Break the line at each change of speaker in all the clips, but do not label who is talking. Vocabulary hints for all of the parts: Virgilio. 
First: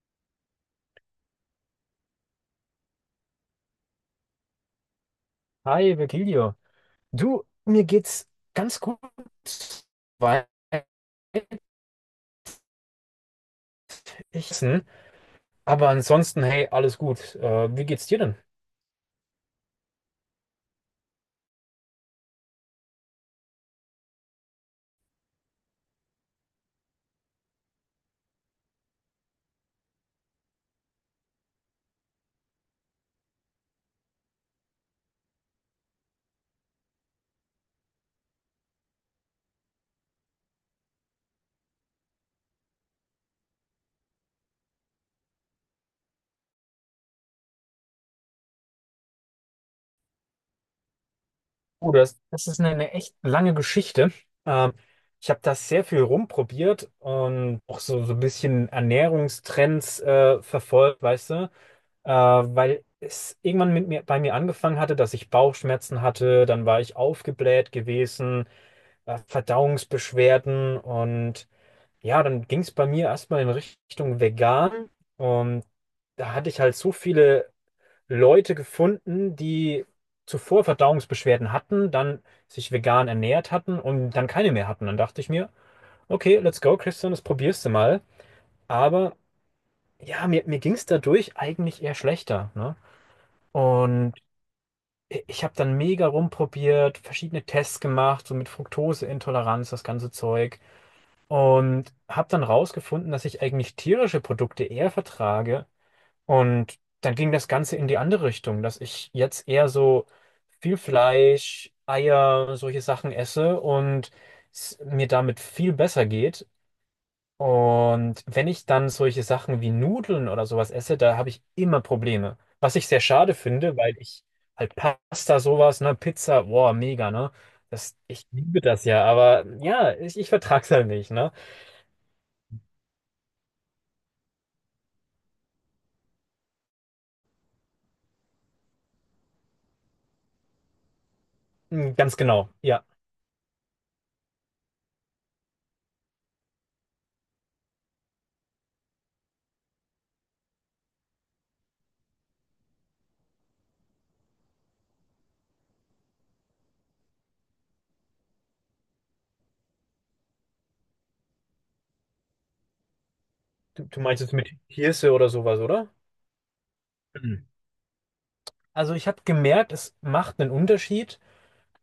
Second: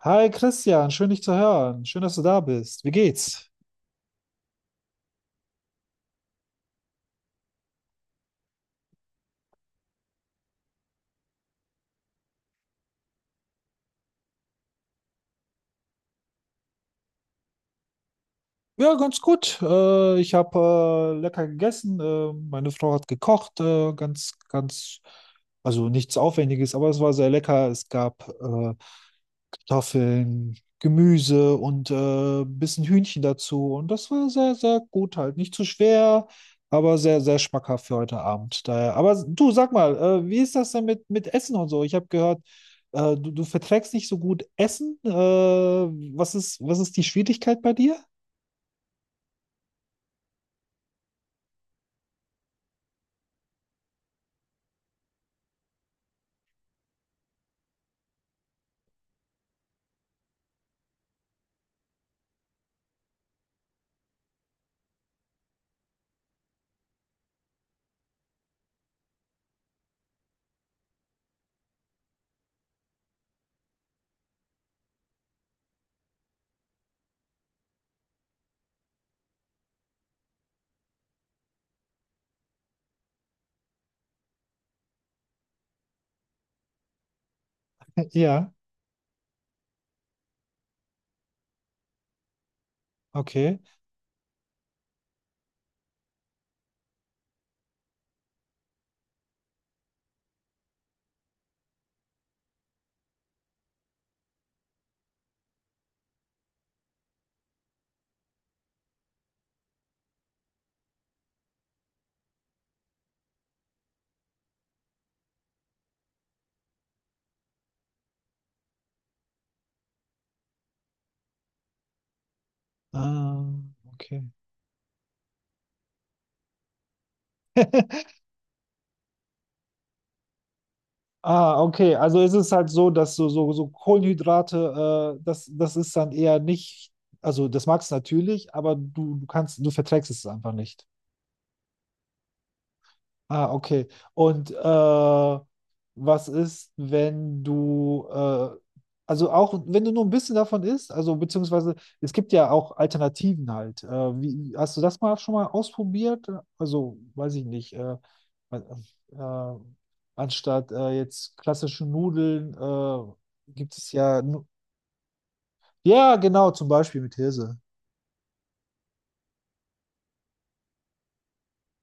Hi Christian, schön dich zu hören. Schön, dass du da bist. Wie geht's?
Hi, Virgilio. Du, mir geht's ganz gut weit. Ich, aber ansonsten, hey, alles gut. Wie geht's dir denn?
Ja, ganz gut. Ich habe lecker gegessen. Meine Frau hat gekocht. Also nichts Aufwendiges, aber es war sehr lecker. Es gab Kartoffeln, Gemüse und ein bisschen Hühnchen dazu. Und das war sehr, sehr gut halt. Nicht zu schwer, aber sehr, sehr schmackhaft für heute Abend. Daher. Aber du, sag mal, wie ist das denn mit Essen und so? Ich habe gehört, du verträgst nicht so gut Essen. Was ist die Schwierigkeit bei dir?
Oh, das ist eine echt lange Geschichte. Ähm, Ich habe das sehr viel rumprobiert und auch so ein bisschen Ernährungstrends verfolgt, weißt du? Weil es irgendwann bei mir angefangen hatte, dass ich Bauchschmerzen hatte, dann war ich aufgebläht gewesen, Verdauungsbeschwerden und ja, dann ging es bei mir erstmal in Richtung vegan, und da hatte ich halt so viele Leute gefunden, die zuvor Verdauungsbeschwerden hatten, dann sich vegan ernährt hatten und dann keine mehr hatten. Dann dachte ich mir, okay, let's go, Christian, das probierst du mal.
Ja,
Aber ja, mir ging es dadurch eigentlich eher schlechter, ne?
okay.
Und ich habe dann mega rumprobiert, verschiedene Tests gemacht, so mit Fructoseintoleranz, das ganze Zeug. Und habe dann rausgefunden, dass ich eigentlich tierische Produkte eher vertrage. Und dann ging das Ganze in die andere Richtung, dass ich jetzt eher so viel Fleisch, Eier, solche Sachen esse und es mir damit viel besser geht. Und wenn ich dann solche Sachen wie Nudeln oder sowas esse, da habe ich immer Probleme. Was ich sehr schade
Ah,
finde, weil
okay.
ich halt Pasta, sowas, ne, Pizza, boah, mega, ne? Das, ich liebe das ja, aber ja, ich vertrag's halt nicht, ne?
Ah, okay. Also ist es halt so, dass so Kohlenhydrate, das ist dann eher nicht, also das magst du natürlich, aber du verträgst es einfach nicht.
Mm, ganz genau, ja.
Ah, okay. Und was ist, wenn also auch wenn du nur ein bisschen davon isst, also beziehungsweise es gibt ja auch Alternativen halt. Hast du das mal schon mal ausprobiert? Also, weiß ich nicht, äh, äh, anstatt jetzt klassische Nudeln gibt
Du,
es
du meinst
ja,
jetzt mit Hirse oder sowas, oder?
Ja, genau, zum Beispiel mit
Mhm.
Hirse.
Also ich habe gemerkt, es macht einen Unterschied,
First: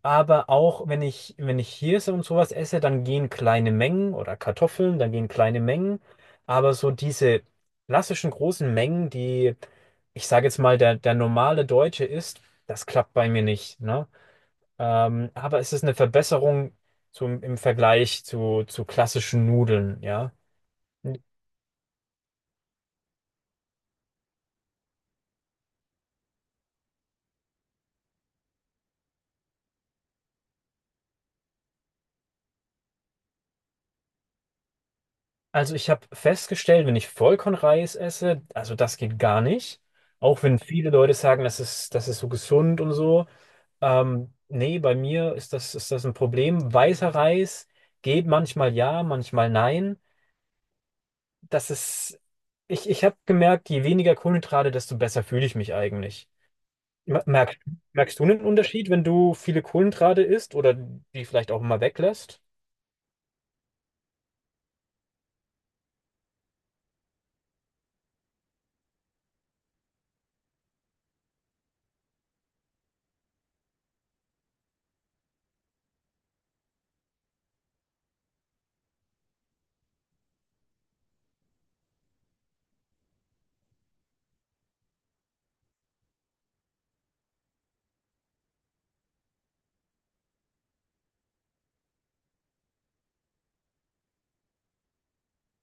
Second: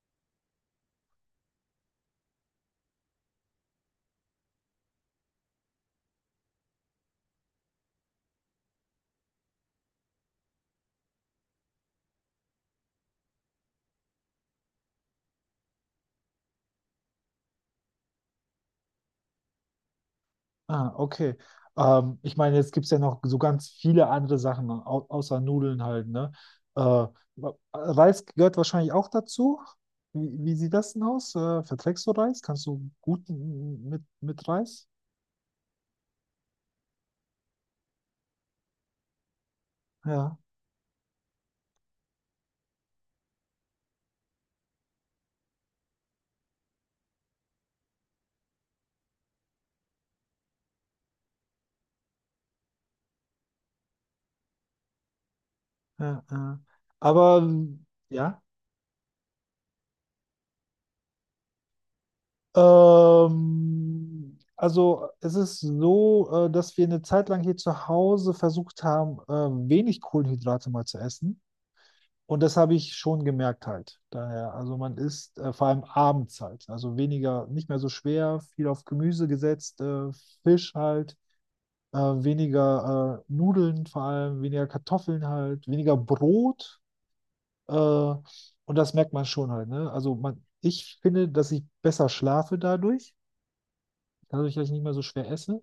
aber auch wenn ich, wenn ich Hirse und sowas esse, dann gehen kleine Mengen oder Kartoffeln, dann gehen kleine Mengen. Aber so diese klassischen großen Mengen, die, ich sage jetzt mal, der normale Deutsche isst, das klappt bei mir nicht, ne? Aber es ist eine Verbesserung zum, im Vergleich zu klassischen Nudeln, ja.
Ah, okay. Ich meine, jetzt gibt es ja noch so ganz viele andere Sachen, au außer Nudeln halt, ne? Äh, Reis gehört wahrscheinlich auch dazu. Wie sieht das denn aus? Verträgst du Reis? Kannst du gut mit Reis?
Also ich habe festgestellt, wenn ich Vollkornreis esse, also das geht gar nicht.
Ja,
Auch wenn viele Leute sagen, das ist so gesund und so. Nee, bei mir ist das ein Problem. Weißer Reis geht manchmal ja, manchmal nein. Das ist, ich habe gemerkt, je weniger Kohlenhydrate, desto besser fühle ich mich
ja,
eigentlich.
ja.
Mer-
Aber
Merkst, merkst du einen
ja.
Unterschied, wenn du viele Kohlenhydrate isst oder die vielleicht auch mal weglässt?
Also es ist so, dass wir eine Zeit lang hier zu Hause versucht haben, wenig Kohlenhydrate mal zu essen. Und das habe ich schon gemerkt halt. Daher, also man isst vor allem abends halt. Also weniger, nicht mehr so schwer, viel auf Gemüse gesetzt, Fisch halt, weniger Nudeln vor allem, weniger Kartoffeln halt, weniger Brot. Und das merkt man schon halt, ne? Also man, ich finde, dass ich besser schlafe dadurch, dadurch, dass ich nicht mehr so schwer esse.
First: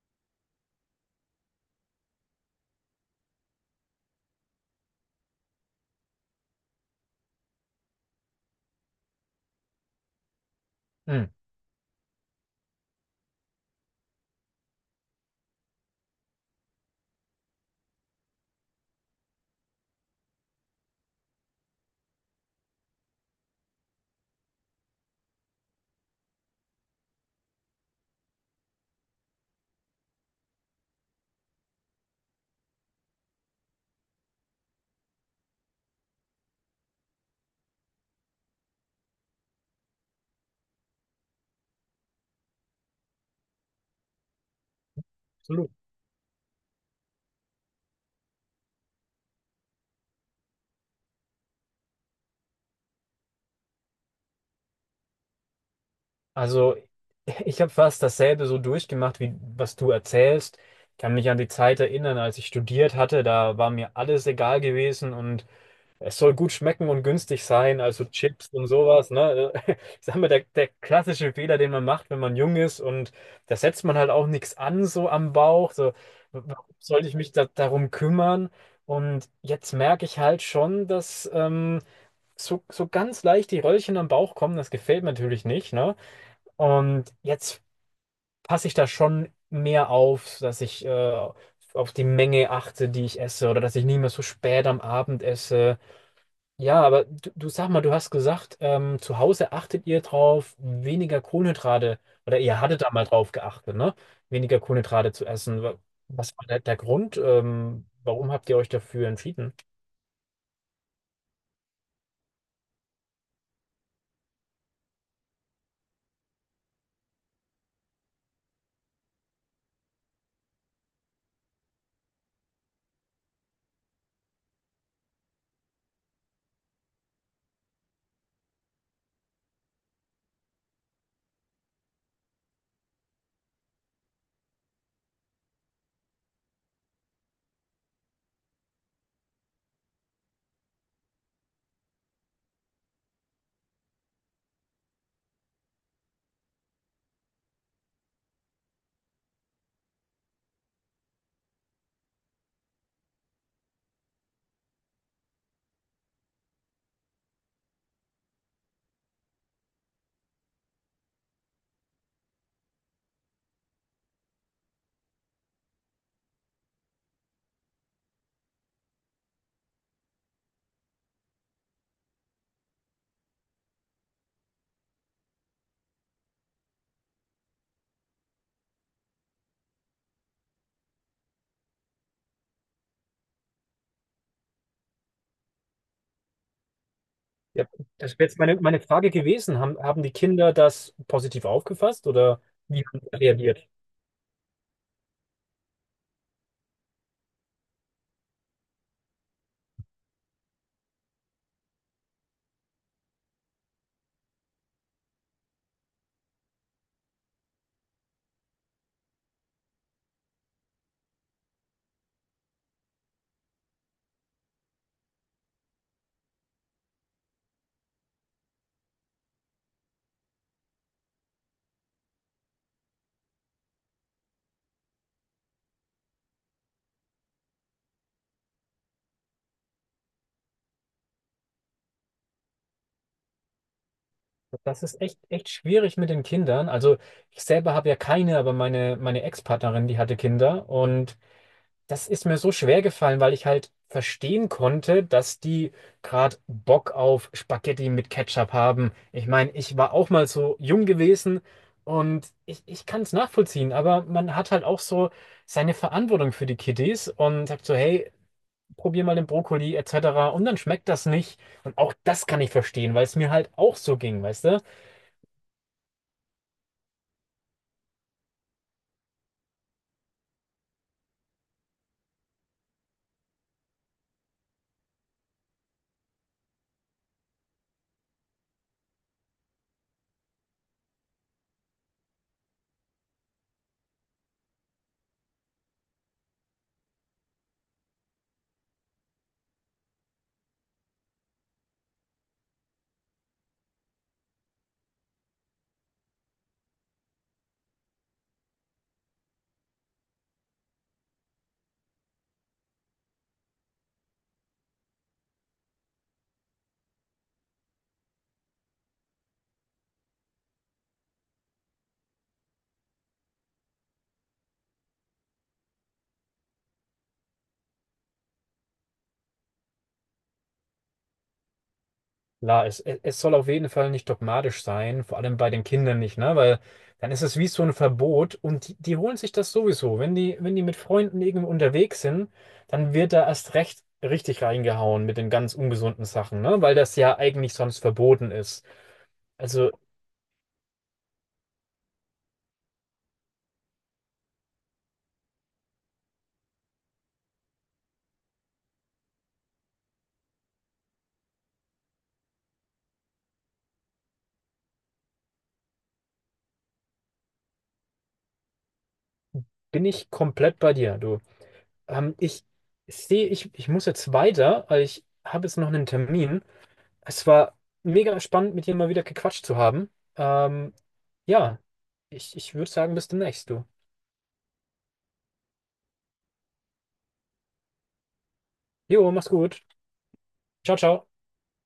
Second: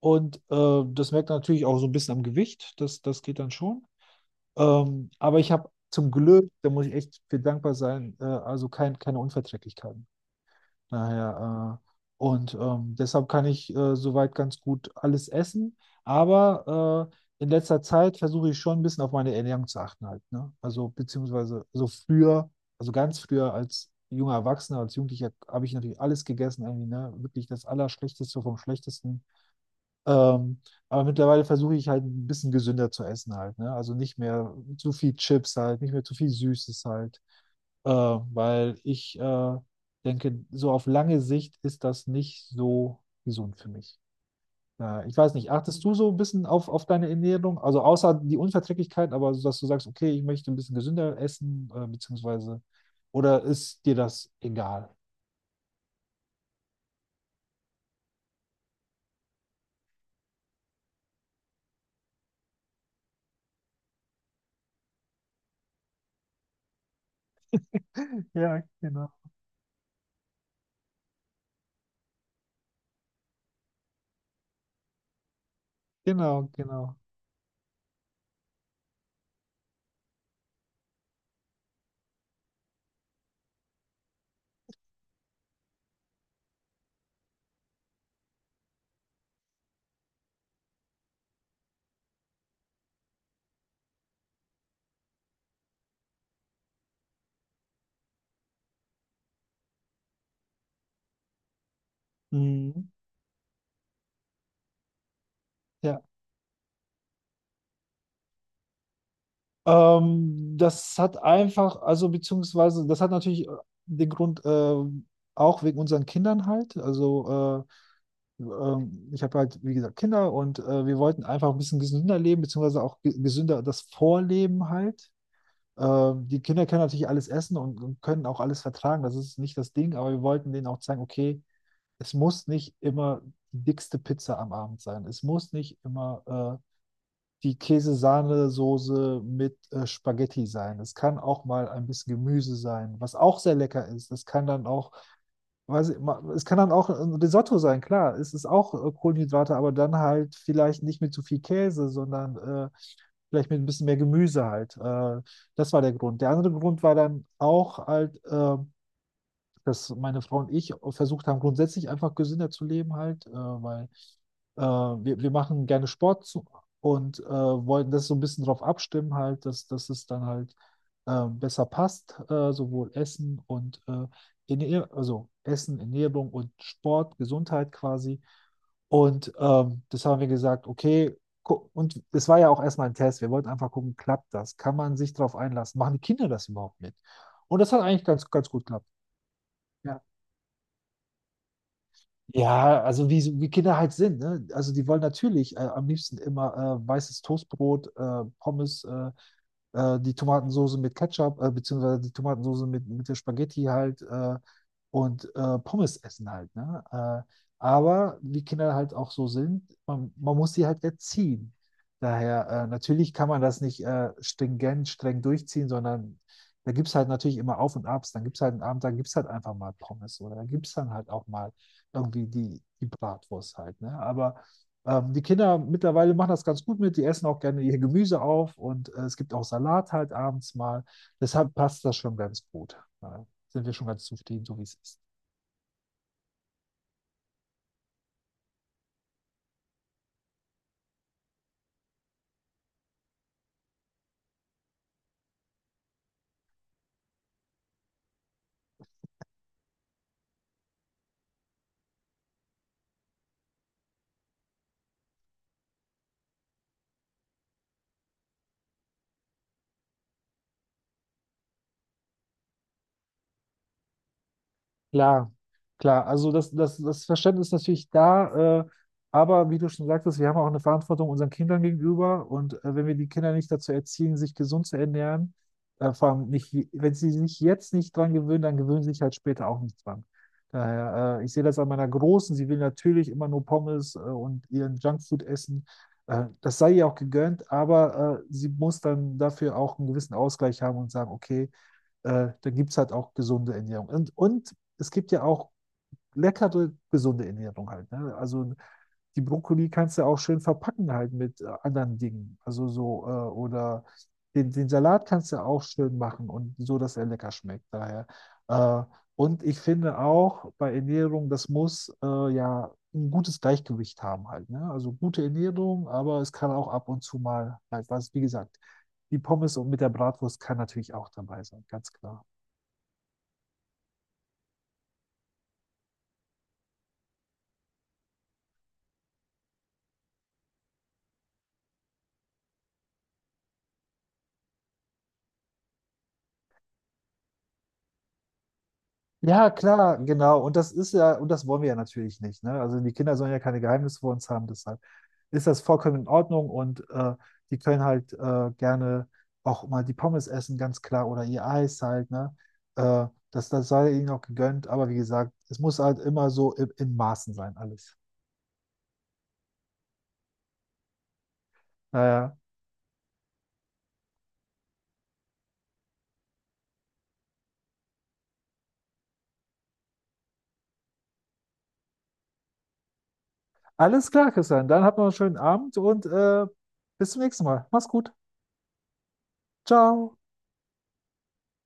Und das merkt man natürlich auch so ein bisschen am Gewicht. Das geht dann schon. Aber ich habe zum Glück, da muss ich echt für dankbar sein, keine Unverträglichkeiten.
Hm.
Daher, und deshalb kann ich soweit ganz gut alles essen. Aber in letzter Zeit versuche ich schon ein bisschen auf meine Ernährung zu achten halt, ne? Also beziehungsweise so früher, also ganz früher als junger Erwachsener, als Jugendlicher habe ich natürlich alles gegessen, irgendwie, ne? Wirklich das Allerschlechteste vom Schlechtesten. Ähm, aber mittlerweile versuche ich halt ein bisschen gesünder zu essen halt, ne? Also nicht mehr zu viel Chips halt, nicht mehr zu viel Süßes halt, weil ich denke, so auf lange Sicht ist das nicht so gesund für mich. Ich weiß nicht,
Absolut.
achtest du so ein bisschen auf deine Ernährung? Also außer die Unverträglichkeit, aber so, dass du sagst, okay, ich möchte ein bisschen gesünder essen, beziehungsweise, oder ist dir das egal?
Also, ich habe fast dasselbe so durchgemacht, wie was du erzählst. Ich kann mich an die Zeit erinnern, als ich studiert hatte, da war mir alles egal gewesen, und es soll gut schmecken und günstig sein, also Chips
Ja,
und
genau.
sowas, ne? Ich sag mal, der klassische Fehler, den man macht, wenn man jung ist, und da setzt man halt auch nichts an, so am Bauch, so,
Genau,
warum
genau.
soll ich mich darum kümmern? Und jetzt merke ich halt schon, dass so, so ganz leicht die Röllchen am Bauch kommen, das gefällt mir natürlich nicht, ne? Und jetzt passe ich da schon mehr auf, dass ich auf die Menge achte, die ich esse, oder dass ich nicht mehr so spät am Abend esse. Ja, aber du sag mal, du hast gesagt, zu Hause achtet ihr drauf, weniger Kohlenhydrate, oder ihr hattet
Mhm.
da mal drauf geachtet, ne? Weniger Kohlenhydrate zu essen. Wa-
Ja.
Was war der Grund? Warum habt ihr euch dafür entschieden?
Das hat einfach, also beziehungsweise, das hat natürlich den Grund, auch wegen unseren Kindern halt. Also ich habe halt, wie gesagt, Kinder und wir wollten einfach ein bisschen gesünder leben, beziehungsweise auch gesünder das Vorleben halt. Die Kinder können natürlich alles essen und können auch alles vertragen, das ist nicht das Ding, aber wir wollten denen auch zeigen, okay, es muss nicht immer die dickste Pizza am Abend sein. Es muss nicht immer äh, die Käse-Sahne-Soße mit Spaghetti sein. Es kann auch mal ein bisschen Gemüse sein, was auch sehr lecker ist. Es kann dann auch, weiß ich, es kann dann auch ein Risotto sein, klar. Es ist auch Kohlenhydrate, aber dann halt vielleicht nicht mit zu viel Käse, sondern vielleicht mit ein bisschen mehr Gemüse halt. Das war der Grund. Der andere Grund war dann auch halt, dass meine Frau und ich versucht haben, grundsätzlich einfach gesünder zu leben halt, wir machen gerne Sport zu, und wollten das so ein bisschen drauf abstimmen, halt, dass es dann halt besser passt, sowohl Essen und Ernähr also Essen, Ernährung und Sport, Gesundheit quasi. Und das haben wir gesagt, okay, und es war ja auch erstmal ein Test. Wir wollten einfach gucken, klappt das? Kann man sich darauf einlassen? Machen die Kinder das überhaupt mit? Und
Ja,
das hat eigentlich
das wäre
ganz,
jetzt
ganz
meine,
gut
meine
geklappt.
Frage gewesen. Haben die Kinder das positiv aufgefasst oder
Ja,
wie haben
also
sie
wie, so, wie
reagiert?
Kinder halt sind, ne? Also die wollen natürlich am liebsten immer weißes Toastbrot, die Tomatensoße mit Ketchup, beziehungsweise die Tomatensoße mit der Spaghetti halt und Pommes essen halt, ne? Aber wie Kinder halt auch so sind, man muss sie halt erziehen. Daher, natürlich kann man das nicht streng durchziehen, sondern da gibt es halt natürlich immer Auf und Abs. Dann gibt es halt einen Abend, dann gibt es halt einfach mal Pommes oder da gibt es dann halt auch mal irgendwie die Bratwurst halt, ne? Aber die Kinder mittlerweile machen das ganz gut mit, die essen auch gerne ihr Gemüse auf und es gibt auch Salat halt abends mal. Deshalb passt das schon ganz gut. Da sind wir schon ganz zufrieden, so wie es
Das
ist.
ist echt, echt schwierig mit den Kindern. Also ich selber habe ja keine, aber meine Ex-Partnerin, die hatte Kinder. Und das ist mir so schwer gefallen, weil ich halt verstehen konnte, dass die gerade Bock auf Spaghetti mit Ketchup haben. Ich meine, ich war auch mal so jung gewesen, und ich kann es nachvollziehen, aber man hat halt auch so seine Verantwortung für die Kiddies und sagt so, hey, probier mal den Brokkoli etc. Und dann schmeckt das nicht. Und auch das kann ich verstehen, weil es mir halt auch so ging, weißt du?
Klar, klar. Also das Verständnis ist natürlich da, aber wie du schon sagtest, wir haben auch eine Verantwortung unseren Kindern gegenüber und wenn wir die Kinder nicht dazu erziehen, sich gesund zu ernähren, vor allem nicht, wenn sie sich jetzt nicht dran gewöhnen, dann gewöhnen sie sich halt später auch nicht dran. Daher, ich sehe das an meiner Großen, sie will natürlich immer nur Pommes und ihren Junkfood essen. Das sei ihr auch gegönnt, aber sie muss dann dafür auch einen gewissen Ausgleich haben und sagen, okay, dann gibt es halt auch gesunde Ernährung. Und es gibt ja auch leckere, gesunde Ernährung halt. Ne? Also die Brokkoli kannst du auch schön verpacken halt mit anderen Dingen. Also so, oder den Salat kannst du auch schön machen und so, dass er lecker schmeckt. Daher. Äh, und ich finde auch bei Ernährung, das muss ja ein gutes Gleichgewicht haben halt. Ne? Also gute Ernährung, aber es kann auch ab und zu mal halt was, wie gesagt, die Pommes und mit der Bratwurst kann natürlich auch dabei sein, ganz klar.
Klar, es es soll auf jeden Fall nicht dogmatisch sein, vor allem bei den Kindern nicht, ne? Weil dann ist es wie so ein Verbot, und die holen sich das sowieso. Wenn wenn die mit Freunden irgendwo unterwegs sind, dann wird da erst recht richtig reingehauen mit den ganz ungesunden Sachen, ne? Weil das ja eigentlich sonst verboten ist.
Ja,
Also
klar, genau. Und das ist ja, und das wollen wir ja natürlich nicht. Ne? Also die Kinder sollen ja keine Geheimnisse vor uns haben, deshalb ist das vollkommen in Ordnung und die können halt gerne auch mal die Pommes essen, ganz klar, oder ihr Eis halt, ne? Das, das sei ihnen auch gegönnt, aber wie gesagt, es muss halt immer so in Maßen sein, alles.
bin ich komplett bei dir, du.
Naja.
Ich sehe, ich muss jetzt weiter, weil ich habe jetzt noch einen Termin. Es war mega spannend, mit dir mal wieder gequatscht zu haben. Ähm, ja, ich würde sagen, bis demnächst, du.
Alles klar, Christian. Dann habt noch einen schönen Abend und bis zum nächsten Mal. Mach's gut.
Jo, mach's gut.
Ciao.
Ciao, ciao.